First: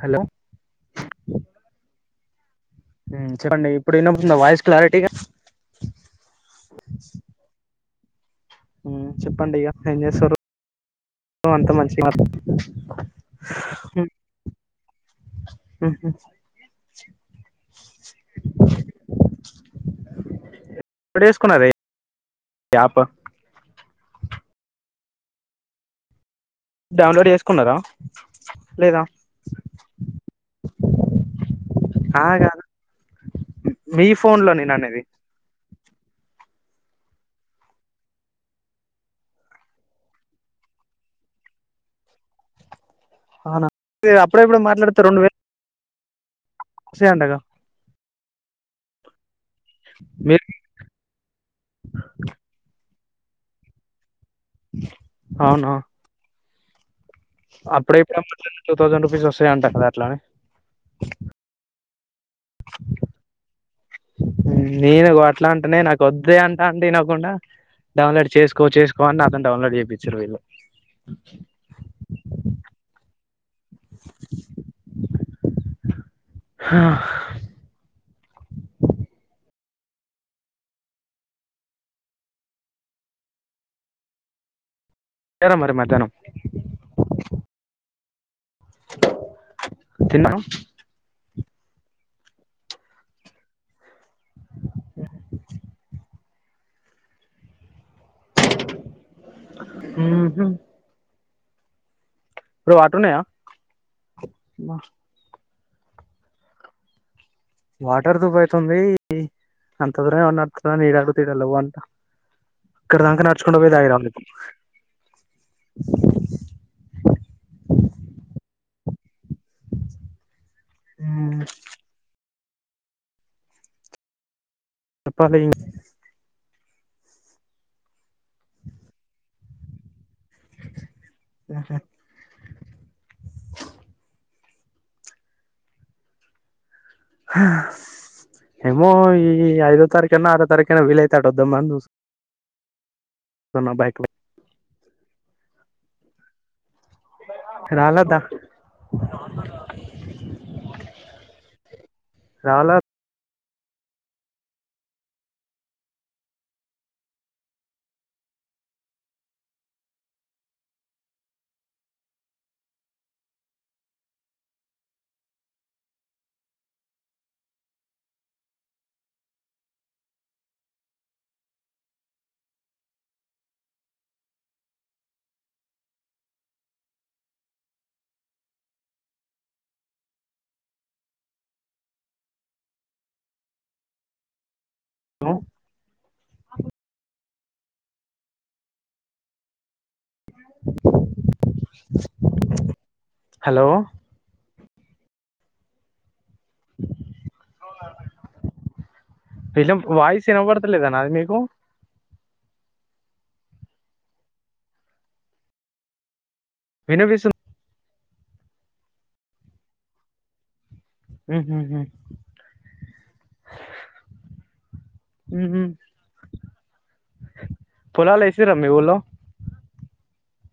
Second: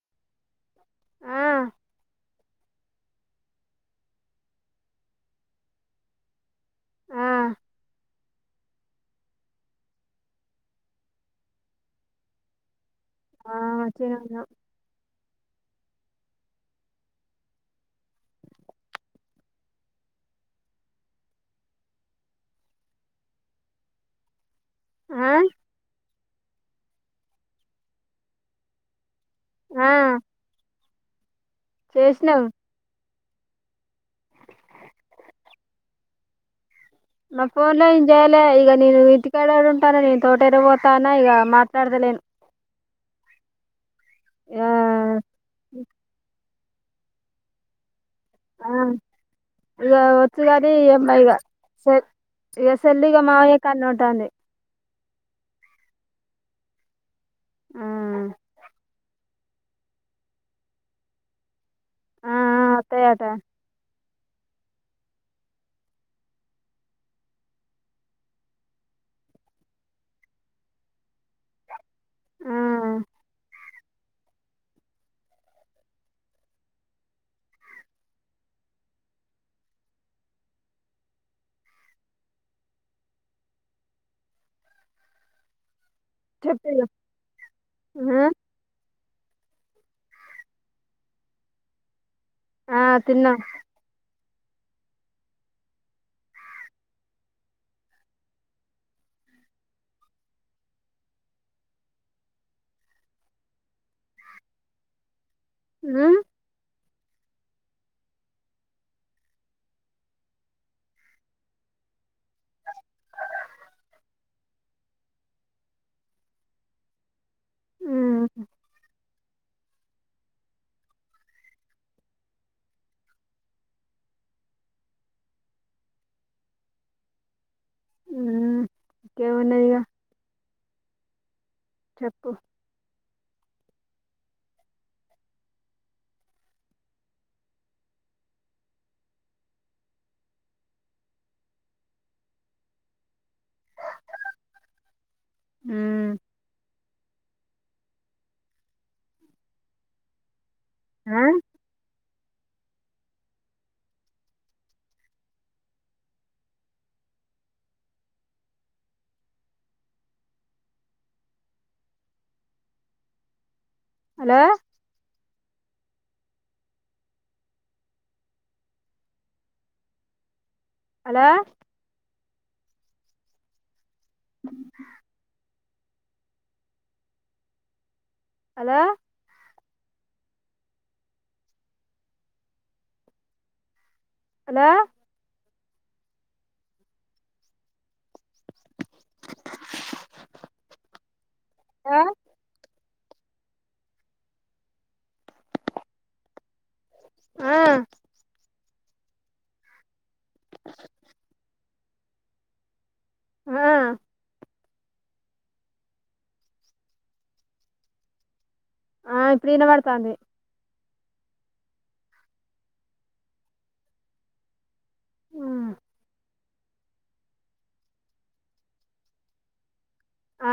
Hello ఆ ఉమ్ చెప్పండి ఇప్పుడు [unintelligible] వాయిస్ క్లారిటీగా ఆ ఊ చెప్పండి ఇగ ఏం చేస్తారు ఊ అంత మంచిగా [unintelligible] ఆ వచ్చినాను ఉహు ఎప్పుడేసుకున్నది యాప్ ఆ డౌన్లోడ్ చేసుకున్నారా లేదా ఆ ఆ చేసినవ్ కాదు మీ ఫోన్ లో నేను అనేది నా ఫోన్ లో ఏం జేయాలే ఇగ నేను ఇంటి కాడ ఏడ ఉంటాను నేను తోటైతే పోతానా ఇగ మాట్లాడుత లెన్ అవునా అప్పుడో ఎప్పుడో మాట్లాడితే రెండు వేలు [inaudible] ‌సే అంటగా ఆ ఇగ వచ్చు మీరు గానీ [unintelligible] సెల్ ఇగ మావయ్య కాడనే ఉంటాంది అవునా ఆ అప్పుడే ఎప్పుడో [inaudible] టూ థౌసండ్ రూపీస్ వస్తాయంట కదా అట్లానే ఆ ఆ ఒత్తయి అట నేను అగో అట్లా అంటేనే నాకు వద్దే అంటా ఉంటే వినకుండా డౌన్లోడ్ చేసుకో చేసుకో అని నాతోని డౌన్లోడ్ చేపిచ్చిరు వీళ్ళు ఆ చేశారా మరి మధ్యానం ఆ తిన్నా ఆ తిన్నా ఉహు బ్రో వాటరున్నాయ హ్మ్ వాటర్ దోబైతుంది అంత దూరం ఎవరు నడుత్తరని ఈడ అడిగితే ఈడ లెవ్వంట అక్కడిదాకా నడుచుకుంటా పోయి తాగి రావాలి ఇప్పుడు ఉమ్ హ్మ్ చెప్పాలి ఇ హ్మ్ ఏమున్నాయి ఇగ అదే చెప్పు హా హ్ ఏమో ఈ ఐదో తారీఖన్న ఆరో తారీఖనాట్ వీలైతే అటు అద్దామని చూస్తున్న కొన్న బైక్ లే హుమ్మ్ రాలేదా ఆ రాలేద్ హలో హలో హలో హలో ఎవరు? హలో ఆ పిలంప్ వాయిస్ వినబడతలేద నాది మీకు ఆ వినిపిస్తుంద్ ఆ ఇప్పుడు ఇనబడుతాంది హు హు హుమ్మ్ హు హుమ్మ్ పొలాలు ఏసిర్రా మీ ఊర్లో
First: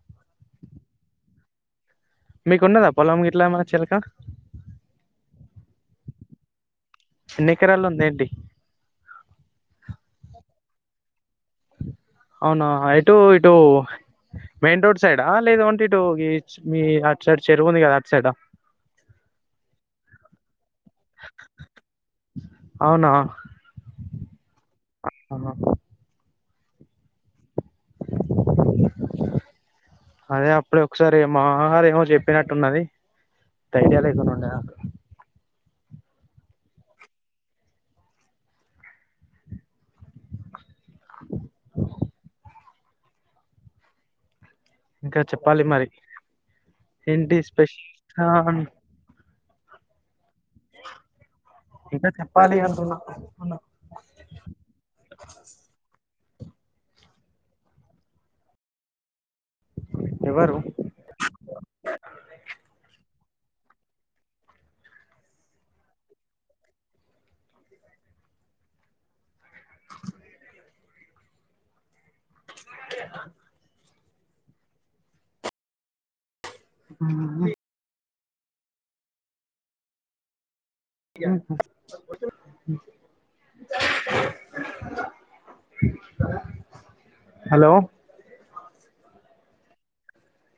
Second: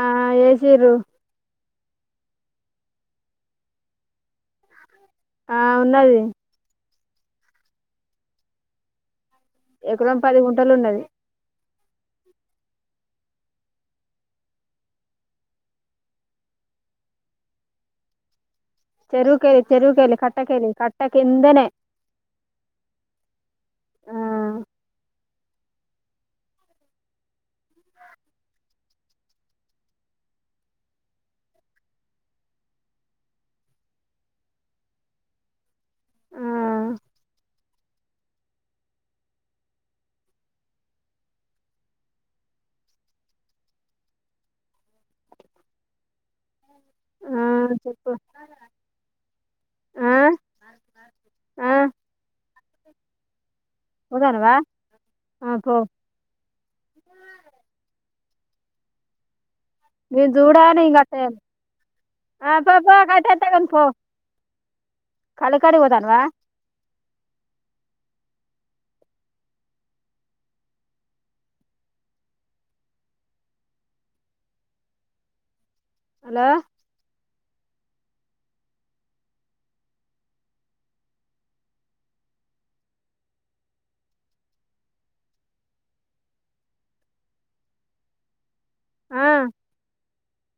ఆ ఏసిర్రు మీకు ఉన్నదా పోలంగిట్ల ఏమన్నా చేలక ఆ ఉన్నది ఎన్ని ఎకరాలు ఉంది ఏంటి? ఎకరం పది గుంటలు ఉన్నది అవునా ఎటు ఇటు మెయిన్ రోడ్ సైడా లేదు అంటే ఇటు మీ అటు సైడ్ చెరువు ఉంది కదా అటు సైడా? చెరువు కేయి చెరువు కెల్లి కట్టా కేల్లి కట్ట కిందనే ఆ ఆహా అదే అప్పుడే ఒకసారి మా రెమో చెప్పినట్టు ఉన్నది పెయ్యే లేకుండా ఉంటయా ఉమ్మ్ ఇంకా చెప్పాలి మరి ఏంటి ఆ స్పెష చెప్పు ఆ ఆ ఇక చెప్పాలి అంటన్నా పోతనవా ఆ పో నీ ఎవరు దూడ నేను కట్టేయలే ఆ పో పో కట్టే పో కాలి కడ పోతనవా [inaudible] ఓకే హలో ఉమ్మ్ హలో ఆ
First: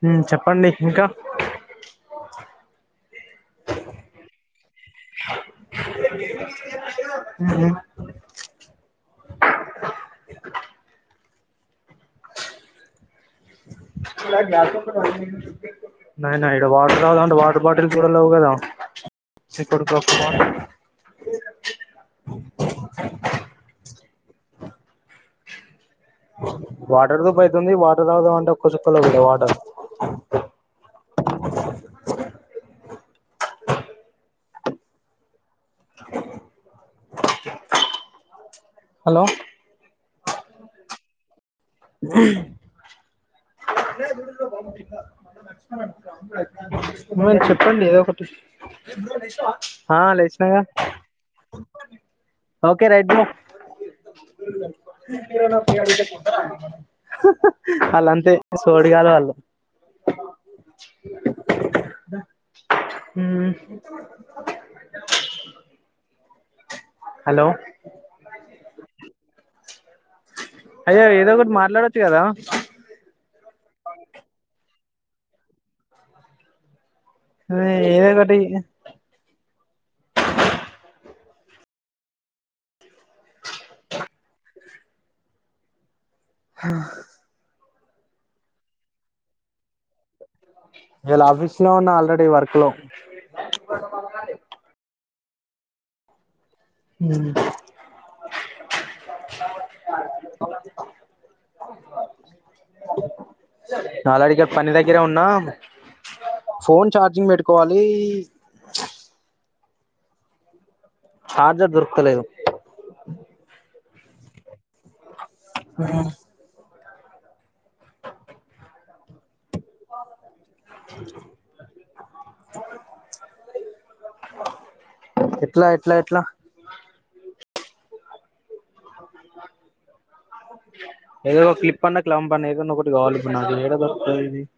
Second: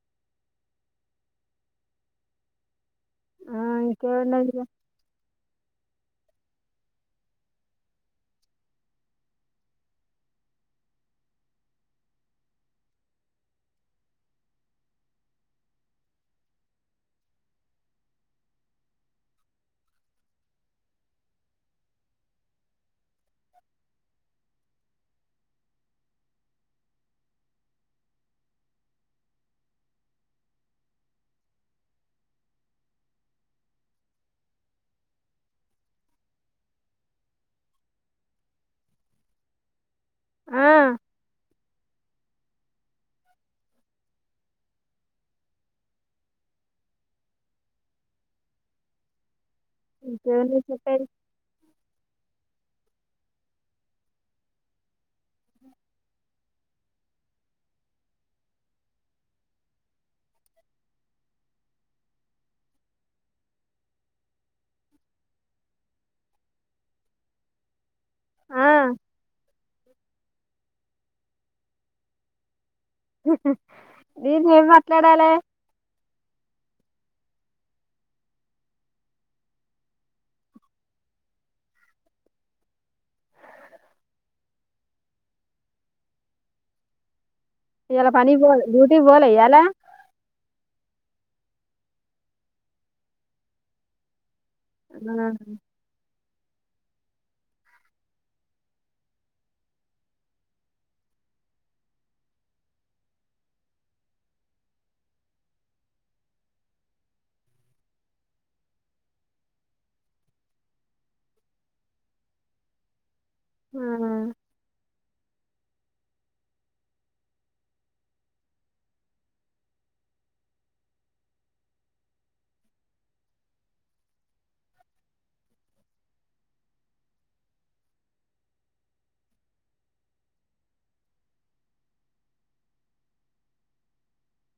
హు చెప్పండి ఇంకా ఆ ఇంకేం ఉంది అండి ఇగ ఉహు [unintelligible] నాయన ఇడ వాటర్ తగుదామంటే వాటర్ బాటిల్ కూడా లేవు కదా చిక్కుడు [unintelligible] వాటర్ ధూప్ అయితుంది వాటర్ తాగుదామంటే ఒక్క చుక్కలేదు ఇడా వాటర్ హలో ఆ [inaudible] మీరు చెప్పండి ఏదో ఒకటి ఆ లేచినగా ఇంకేమున్నది చెప్పేది ఓకే రైడ్ వాళ్ళు అంతే సోడిగల్లు వాళ్ళు ఉహూ హలో ఆ అయ్యా ఏదో ఒకటి మాట్లాడొచ్చు కదా నేను ఏ మాట్లాడాలి ఏదో ఒకటి హా ఇయ్యాల పనీకి పోలే డ్యూటీ పోలే ఇయాలా ఇయాల ఆఫీస్ లో ఉన్న ఆల్రెడీ వర్క్ లో ఆ హు [inaudible] ఆల్రెడీ పని దగ్గరే ఉన్నా ఫోన్ చార్జింగ్ పెట్టుకోవాలి చార్జర్ దొరుకుతలేద ఆ ఊ ఎట్లా ఎట్లా ఎట్లా [inaudible] ఏదో ఒక క్లిప్ అన్న క్లాంపు అన్న ఏదోన్న ఒకటి కావాలే ఇప్పుడు యాడ దొరుకుతది ఆది [inaudible]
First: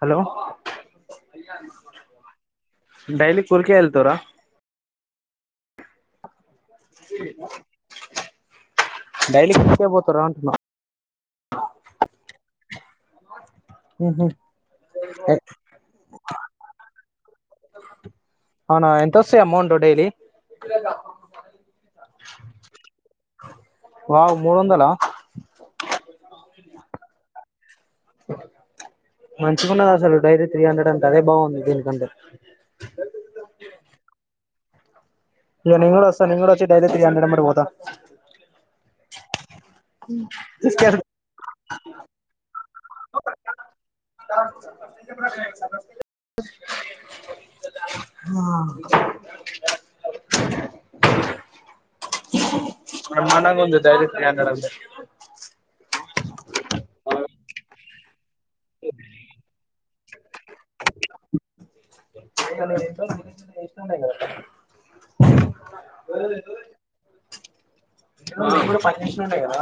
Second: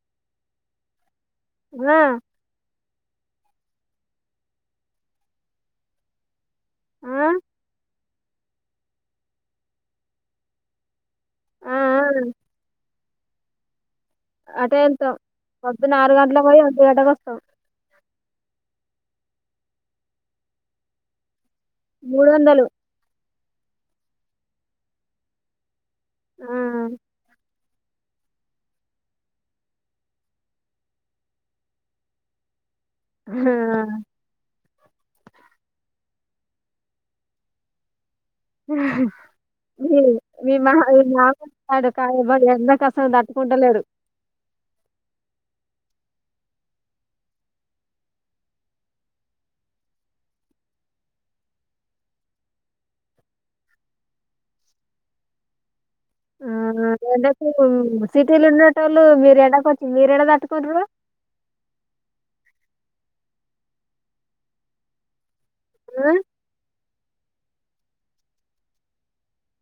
హలో అయ్యా ఆ [inaudible] డైలీ కూలి కే వెళ్తుర్ర ఆ డైలీ కులికే పోతారు అంటున్నా ఆ అవును అటే వెళ్తాం పొద్దునా ఆరు గంటలకి పోయి వంటి గంటకి వస్తాం అవునా ఎంత వస్తది అమౌంట్ డైలీ మూడు వందలు వావ్ మూడు వందలా ఆ మంచికున్నది అసలు డైలీ త్రీ హండ్రెడ్ అంటే అదే బాగుంది దీనికంటే హా ఇయ నింగ్ వస్తాంగ్ వచ్చి డై త్రీ హండ్రెడ్ మ పోతా మీ మీ మా మీ మామస్తాడు కా ఎందుక అసలు తట్టుకుంటలేడు [inaudible] ఆ మ మనం కొ ధైర్యంద ఆ అంట సిటీలు ఉన్న వాళ్ళు మీరు ఎడా మీరెళ దాట్కుండు ఇష్ట క పనిషంట కదా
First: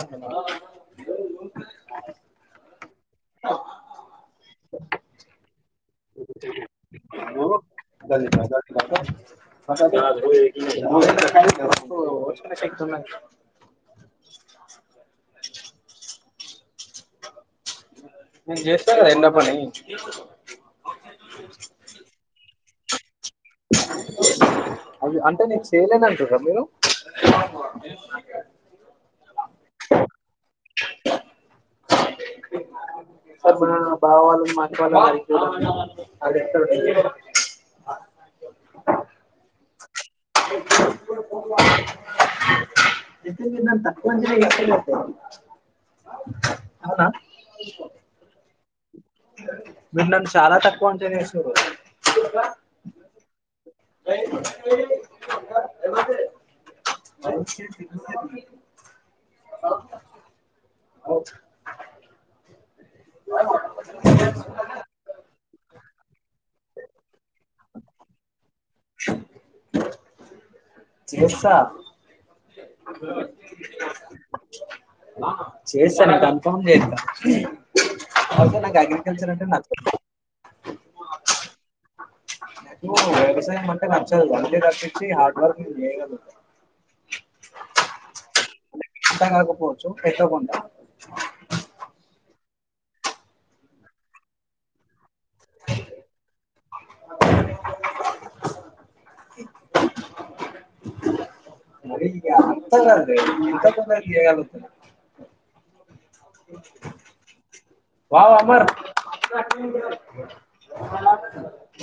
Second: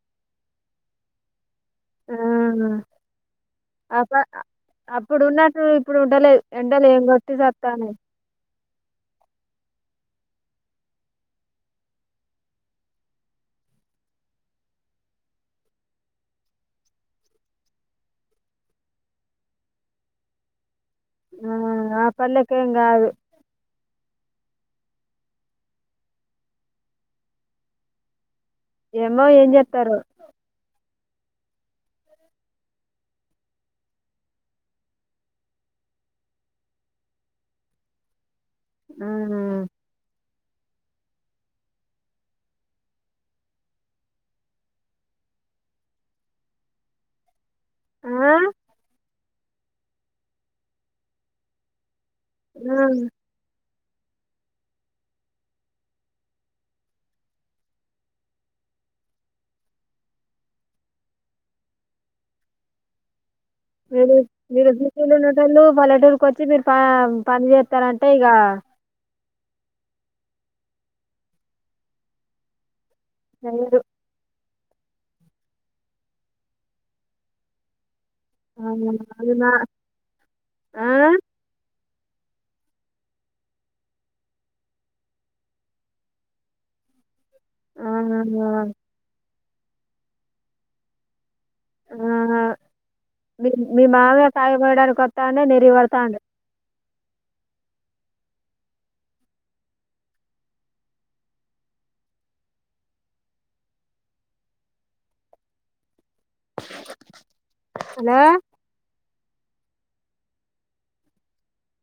అ అప్పుడు ఉన్నట్టు ఇప్పుడు ఉండలే ఎండలు ఏంట్టి చస్తాలి శతున్నా నేను చేసినా కదా ఎండ పని ఆ ఆ పల్కి కా అదు అది అంటే నీకు చేయలేదంటుారా మీరు ఏమో ఏం చెతారు ార్ మన బావ వాళ్ళు మాంచి వాళ్ళు మరి అది ఇస్తారు బ ఆ ఎతేంగా నా తప్పందిర ఎత అవునా ఆ మీరు నన్ను చాలా తక్కువ అంచనా వేశారు ఆ అ అవును మీరు మీరులు ఉన్నటోళ్ళు పల్లెటూరుకి వచ్చి మీరు ప పని చేస్తారంటే ఇక చేస్తా చెయ్యరు అ చేస్తాను కన్ఫామ్ లేదు అవుక ఆ, నాకు అగ్రికల్చర్ మీ అంటే మా నాకు నకు ఆ? కసా ంట వన్ డ కర్ఫ హార్డవర్క్ మీ లే ఆ పోచ్చు ఎతే కొండ ఆహా మీ మీ మావే కాయపోయడానికి కొత్త ానే నెరివడతా అడి అే అ తంగా ఇంత తందగతు హలో వావ అమర్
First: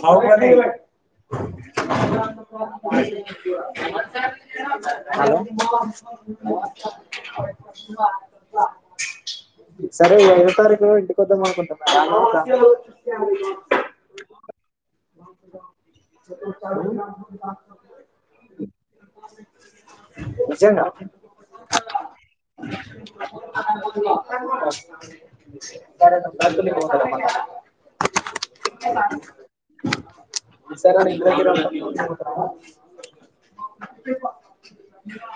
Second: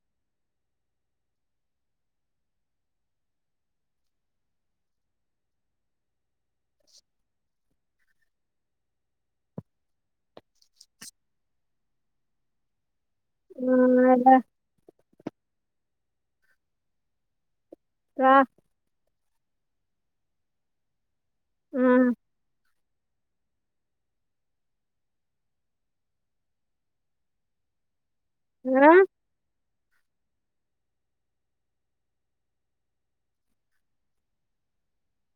అ అది హలో సరే ఐవ తారీఖులో ఇంటికికద్దాం అనుకుంటున్నా ఆ అలా ఆ నిజం గా హ్మ అ [inaudible] ఆ, సరే లే ఇంటి దగ్గరే ఉంటాం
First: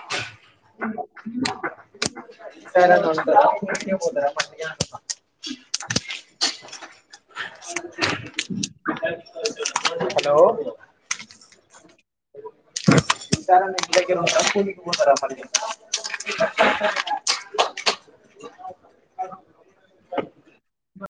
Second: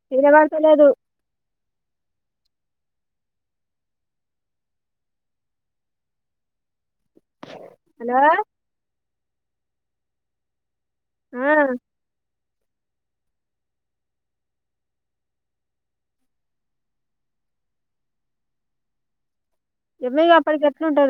తీరవాల్సలేదు పోంద పడి హలో హలో ఆ [inaudible] ఎమగా అప్పటికి ఎట్లా ఉంటదో